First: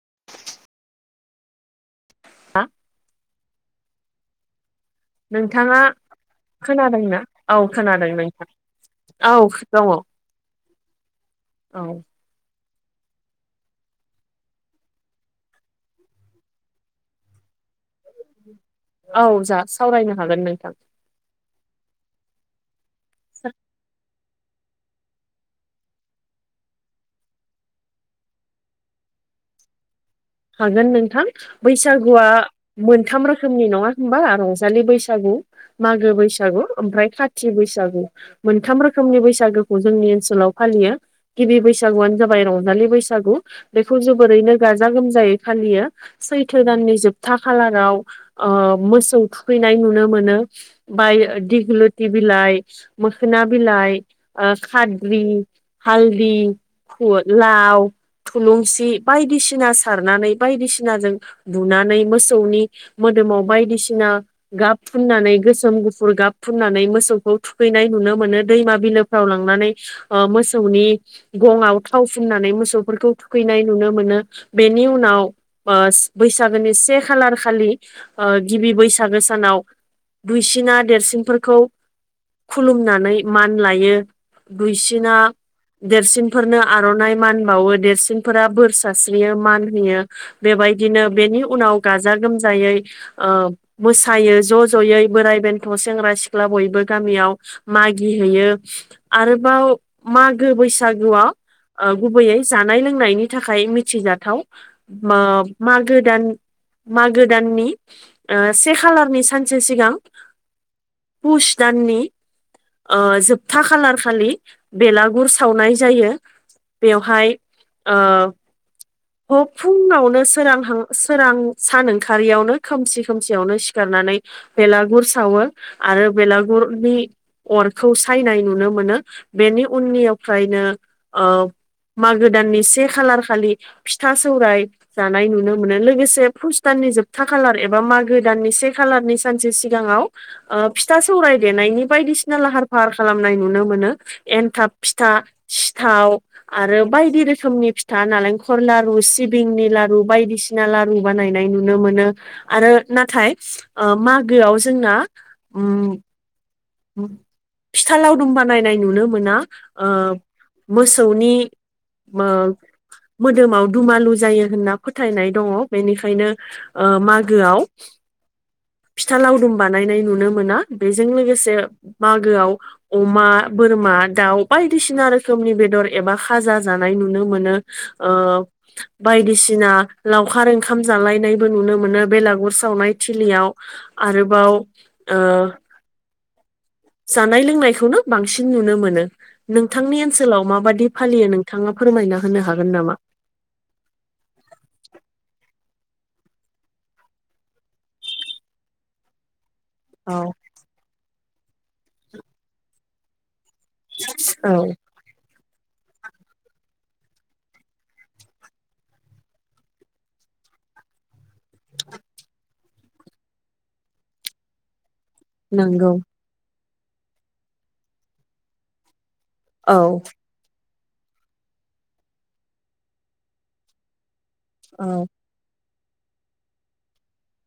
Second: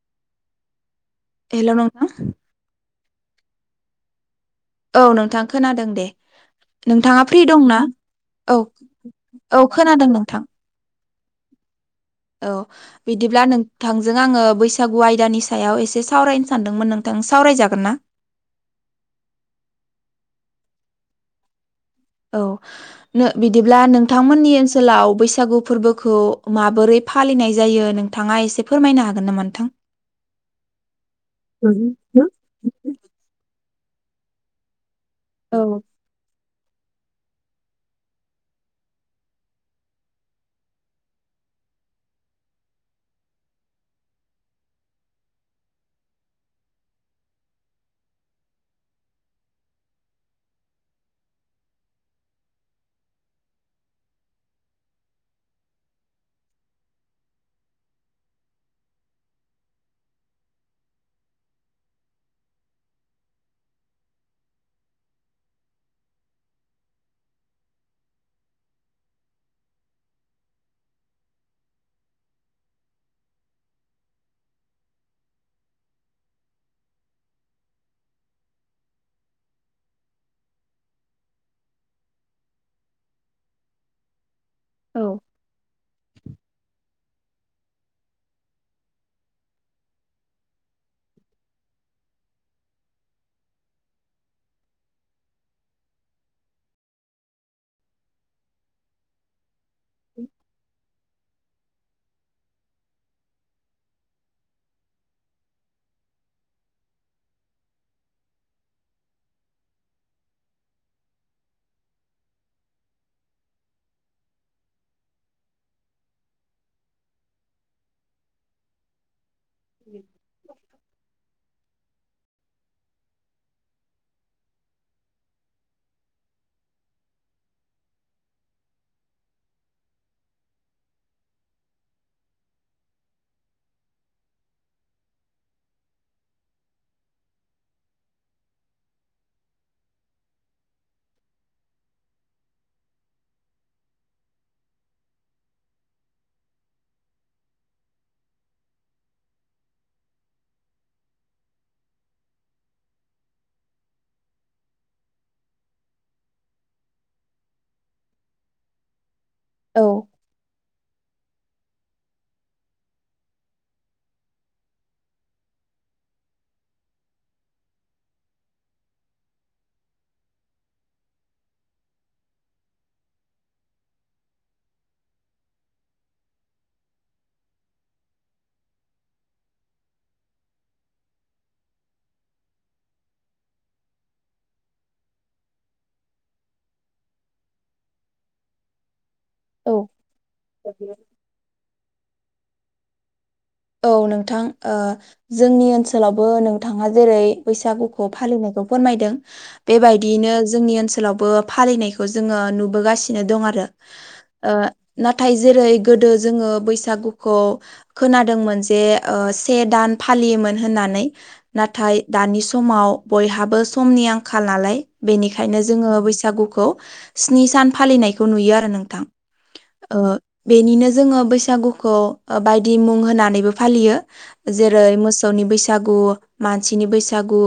[inaudible] Hello नों हा औ नोंथां खोनादों दे। खोनादोंना नोंथाङा फ्रि औ दंना? खोनादों नोंथां औ औ खोनादों नोंथां औ बिदिब्ला नोंथांजों आङो बैसागु आयदानि सायाव एसे सावरायनो सानदोंमोन नोंथां सावराय जागोन ना औ जा सावरायनो हागोन नोंथां। औ बिदिब्ला नों नोंथांमोननि ओनसोलाव बैसागु फोरबोखौ माबोरै फालिनाय जायो नोंथाङा एसे फोरमायनो हायो हागोन नामा नोंथां? हागोन नोंथां बैसागुआ मोनथाम रोखोमनि नङा होनबा रंजालि बैसागु बैसागु औ मागो बैसागु ओमफ्राय खाथि बैसागु मोनथाम रोखोमनि बैसागुखौ जोंनि ओनसोलाव फालियो गिबि बैसागुआनो जाबाय रजालि बैसागु बेखौ जोरैनो गाजा गोम जायै फालियो सैथो दाननि जोबथा खालाराव मोसौ थुखैनाय नुनो मोन मोनो बा दिगिलिथि बिलाय मोखोना बिलाय ओ खाथ्रि हालदि [unintelligible] लाव थुलुंसि बायदिसिना सारनानै बायदिसिनाजों बुनानै मोसौनि मोदोमाव बायदिसिना गाब फुननानै गोसोम गुफुर गाब फुननानै मोसौखौ थुखैनाय नुनो मोनो दैमा बिलोफ्राव लांनानै मोसौनि गङआव थाव फुननानै मोसौफोरखौ थुखैनाय नुनो मोनो बेनि उनाव बैसागोनि से खालार खालि गिबि बैसागो सानाव दुइसिना देरसिनफोरखौ खुलुमनानै मान लायो। औ दुइसिना देरसिनफोरनो आर'नाइ मान बावो देरसिनफोरा बोरसासे म होयो बेबायदिनो बेनि उनाव गाजा गोमजायै मो सायो ज' ज'यै बोराइ बेन्थ' सेंग्रा सिख्ला बयबो गामियाव मागि हैैयो आरोबाव मागो बैसागोआव गुबैयै जानाय लोंनायनि थाखाय मिथिजाथाव मागो दान मागो दाननि से खालारनि सानसे सिगां फुस दान्नि जोबथा खालार खालि बेलागुर सावनाय जायो बेवहाय ओ ह फुङावनो सोरां सोरां सानो खारियावनो खोमसि खोमसियावनो सिखारनानै बेलागुर सावो आरो बेलागुरनि अरखौ सायनाय नुनो मोनो बेनि उननियावफ्रायनो मागो दाननि से खालार खालि फिथा सौराय जानाय नुनो मोनो लोगोसे फुस दाननि जोबथा खालार एबा मागो दाननि से खालारनि सानसे सिगाङाव फिथा सौर देनायनि बायदिसिना लाहार फाहार खालामनाय नुनो मोनो एन्थाब फिथा सिथाव आरो बायदि रोखोमनि फिथा नालें- खर लारु सिबिंनि लारु बायदिसिना लारु बानायनाय नुनो मोनो आरो नाथाय ओ मागोआव जोंना उम फिथा लावदुम बानायनाय नुनो मोना ओ मोसौनि [inaudible] मो मोदोमाव दुमालु जायो होनना फोथायनाय दङ बेनिखायनो ओ मागोआव फिथा लावदुम बानायनाय नुनो मोना बेजों लोगोसे से मागोआव अमा बोरमा दाउ बायदिसिना रोखनि बेर एबा खाज जानाय नुनोमोनो ओ बायदिसिना लावखार ओंखाम जालायनाय नुनो मोनो बे लागुर सावनाय थिलियाव आरोबाव ओ जानाय लोंनायखौनो बांसिन नुनो मोनो। औ नोंथांनि ओनसोलाव माबादि फालियो नोंथाङा फोरमायना होनो हागोन नामा? औ नोंथां ओ जोंनि ओनसोल ओनसोलावबो नोंथाङा जेरै बैसागुखौ फालिनायखौ फोरमायदों। औ बेबायदियैनो जोंनि ओनसोलावबो फालिनायखौ जोङो नुबोगासिनो दं आरो। ओ औ नाथाय जेरै गोदो जोङो बैसागुखौ खोना दोंमोन से दान फालियोमोन होननानै नाथाय दानि समाव बय बेहाबो समनि आंखाल नालाय बेनिखायनो नंगौ जोङो बैसागुखौ स्नि सान फालिनायखौ नुयो आरो नोंथां औ ओ बेनिनो जोङो बैसागुखौ बायदि मुं होनानैबो फालियो जेरै औ मोसौनि बैसो बैसागु मानसिनि बैसागु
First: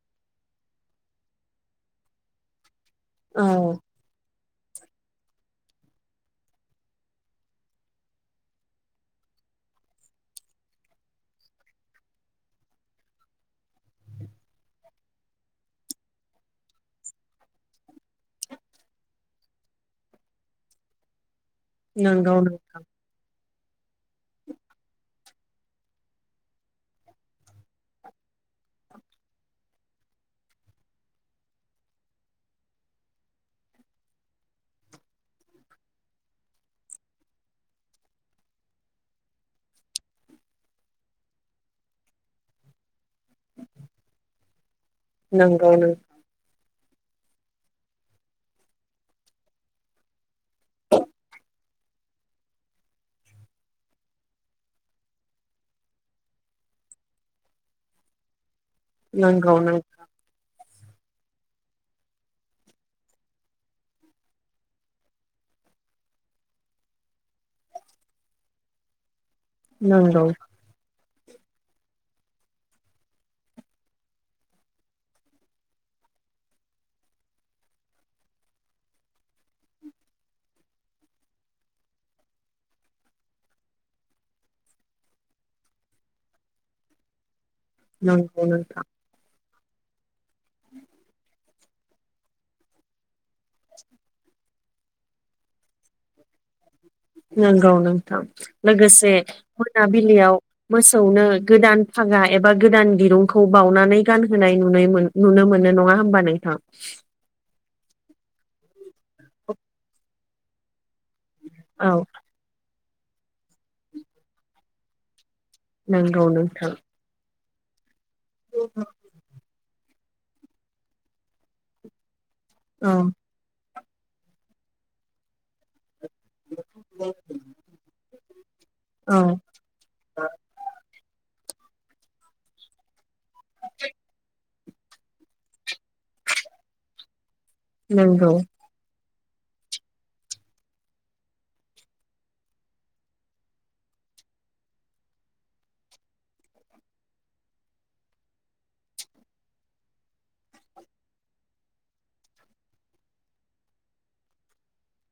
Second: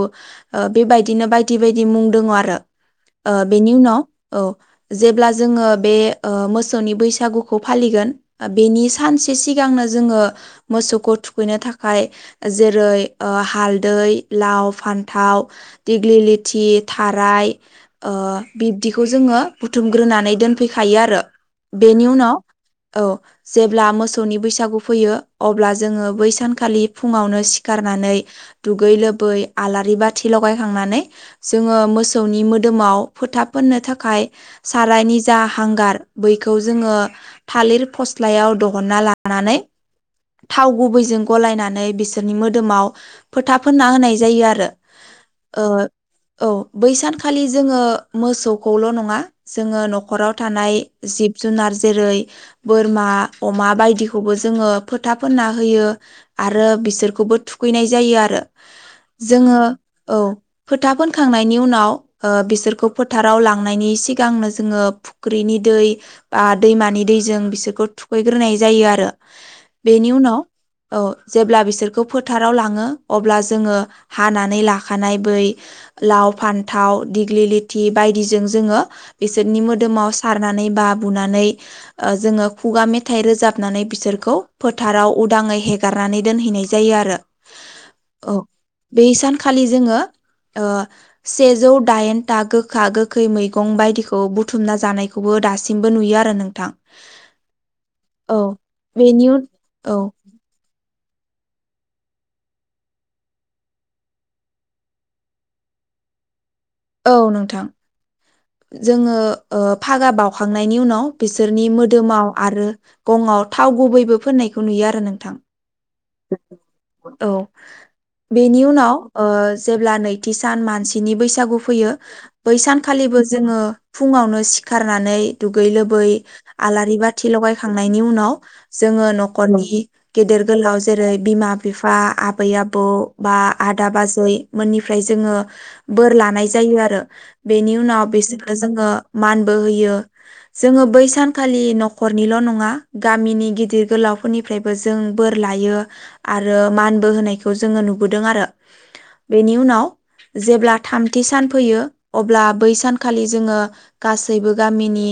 बेबायदिनो बायदि बायदि मुं दङ आरो ओ बेनि औ उनाव औ जेब्ला जोङो बे ओ मोसौनि बैसागुखौ फालिगोन बेनि सानसे सिगांनो जोङो मोसौखौ थुखैनो थाखाय जेरै हालदै, लाव, फान्थाव दिग्लि लिथि थाराय ओ बिब्दिखौ जोङो बुथुमग्रोनानै दोन फैखायो आरो बेनि उनाव नंगौ औ जेब्ला मोसौनि बैसागु फैयो अब्ला जोङो बै सानखालि फुङावनो सिखारनानै दुगै लोबै आलारि बाथिलाव खांनानै जोंओ मोसौनि मोदोमोउ फोथा फोन्नो थाखाय सारायनि जा हांगार बैखौ जोङो थालिर फस्लायाव दिहन्ना लानानै थाव गुबैजों गलायनानै बिसोरनि मोदोमाव फोथा फोनना होनाय जायो आरो नंगौनो बैसानखालि जोङो मोसौखौल' नङा जोङो न'खराव थानाय जिब जुनार जेरै बोरमा अमा बायदिखौबो जोङो फोथा फोनना होयो आरो बिसोरखौबो थुखैनाय जायो आरो नंगौ जोङो नंगौ औ फोथा फोनखांनायनि उनाव ओ बिसोरखौ फोथाराव लांनायनि सिगांनो जोङो फुख्रिनि दै बा दैमानि दैजों बिसोरखौ थुखैग्रोनाय जायो आरो बेनि नांगौ उनाव औ जेब्ला बिसोरखौ फोथाराव लाङो अब्ला जोङो हानानै लाखानाय बै लाव, फान्थाव, दिग्लि लिथि बायदिजों जोङो बिसोरनि मोदोमाव सारनानै बा ला बुनानै जोङो खुगा मेथाइ रोजाबनानै बिसोरखौ फोथाराव उदाङै हेगारनानै दोनहैनाय जायो आरो नंगौ नोंथां खालि जोङो सेजौ दाइनथागोखागो खै मैगं बायदिखौ बुथुमना जानायखौबो दासिमबो नुयो आरो नोंथां नंगौ नोंथां औ लोगोसे बेनि उन औ मोनाबिलियाव मोसौनो गोदान फागा एबा गोदान दिरुंखौ बावनानै गानहोनाय नुनै मो नुनो मोनो नङा होमबा नोंथां औ नोंथां जोङो फागा बाउखांनायनि उनाव बिसोरनि औ मोदोमाव आरो गंआव थाव गुबैबो फोननायखौ नुयो आरो नोंथां नंगौ नोंथां औ बेनि उनाव जेब्ला नैथि सान मानसिनि बैसागु फैयो बै औ सानखालिबो जोङो फुङावनो सिखारनानै दुगै लोबै आलारि बाथि लगायखांनायनि उनाव जोङो औ नखर'नि गेदेर गोलाव जेरै बिमा- बिफा, आबै -आबौ बा आदा -बाजै मोननिफ्राय जोङो बोर लानाय जायो आरो बेनि उनाव नंगौ बिसोरखो जोङो मानबो होयो जोङो बै सानखालि न'खरनिल' नङा गामिनि गिदिर गोलाव हाफोरनिफ्रायबो जों बोर लायो आरो मानबो होनायखौ जोङो नुबोदों आरो बेनि उनाव जेब्ला थामथि सान फैयो अब्ला बै सानखालि जोङो गासैबो गामिनि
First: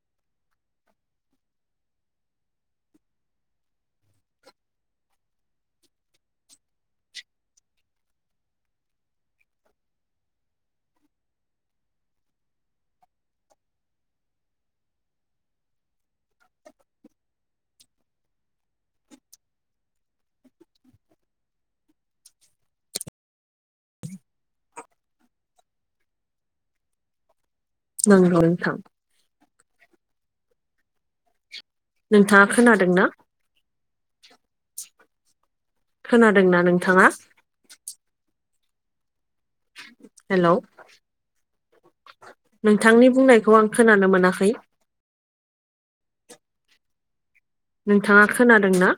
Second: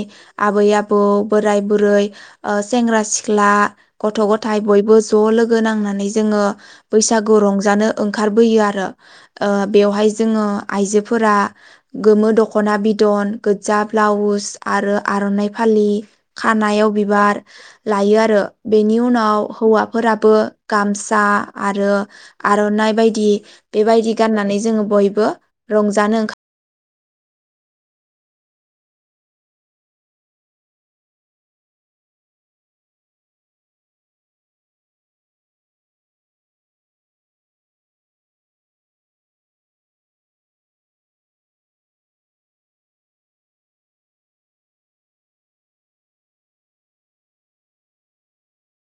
आबै -आब, ' बोराय- बुरै ओ सेंग्रा - सिख्ला, गथ'- गथाय बयबो ज' लोगो गो नांनानै जोङो बैसागु रंजानो ओंखारबोयो आरो अ बेयावहाय जोङो आइजोफोरा गोमो दखना बिदन गोज्जा ब्लाउस आरो आर'नाइ फालि खानायाव बिबार लायो आरो बेनि उनाव हौवाफोरा बो गामसा आरो आर'नाइ बायदि बेबायदि गाननानै जों बयबो बो रंजानो ओंखार नंगो नोंथां नोंथाङा खोनादों ना खोनादोंना नोंथाङा हेल' नोंथांनि बुंनायखौ आं खोनानो मोनाखै नोंथाङा खोनादोंना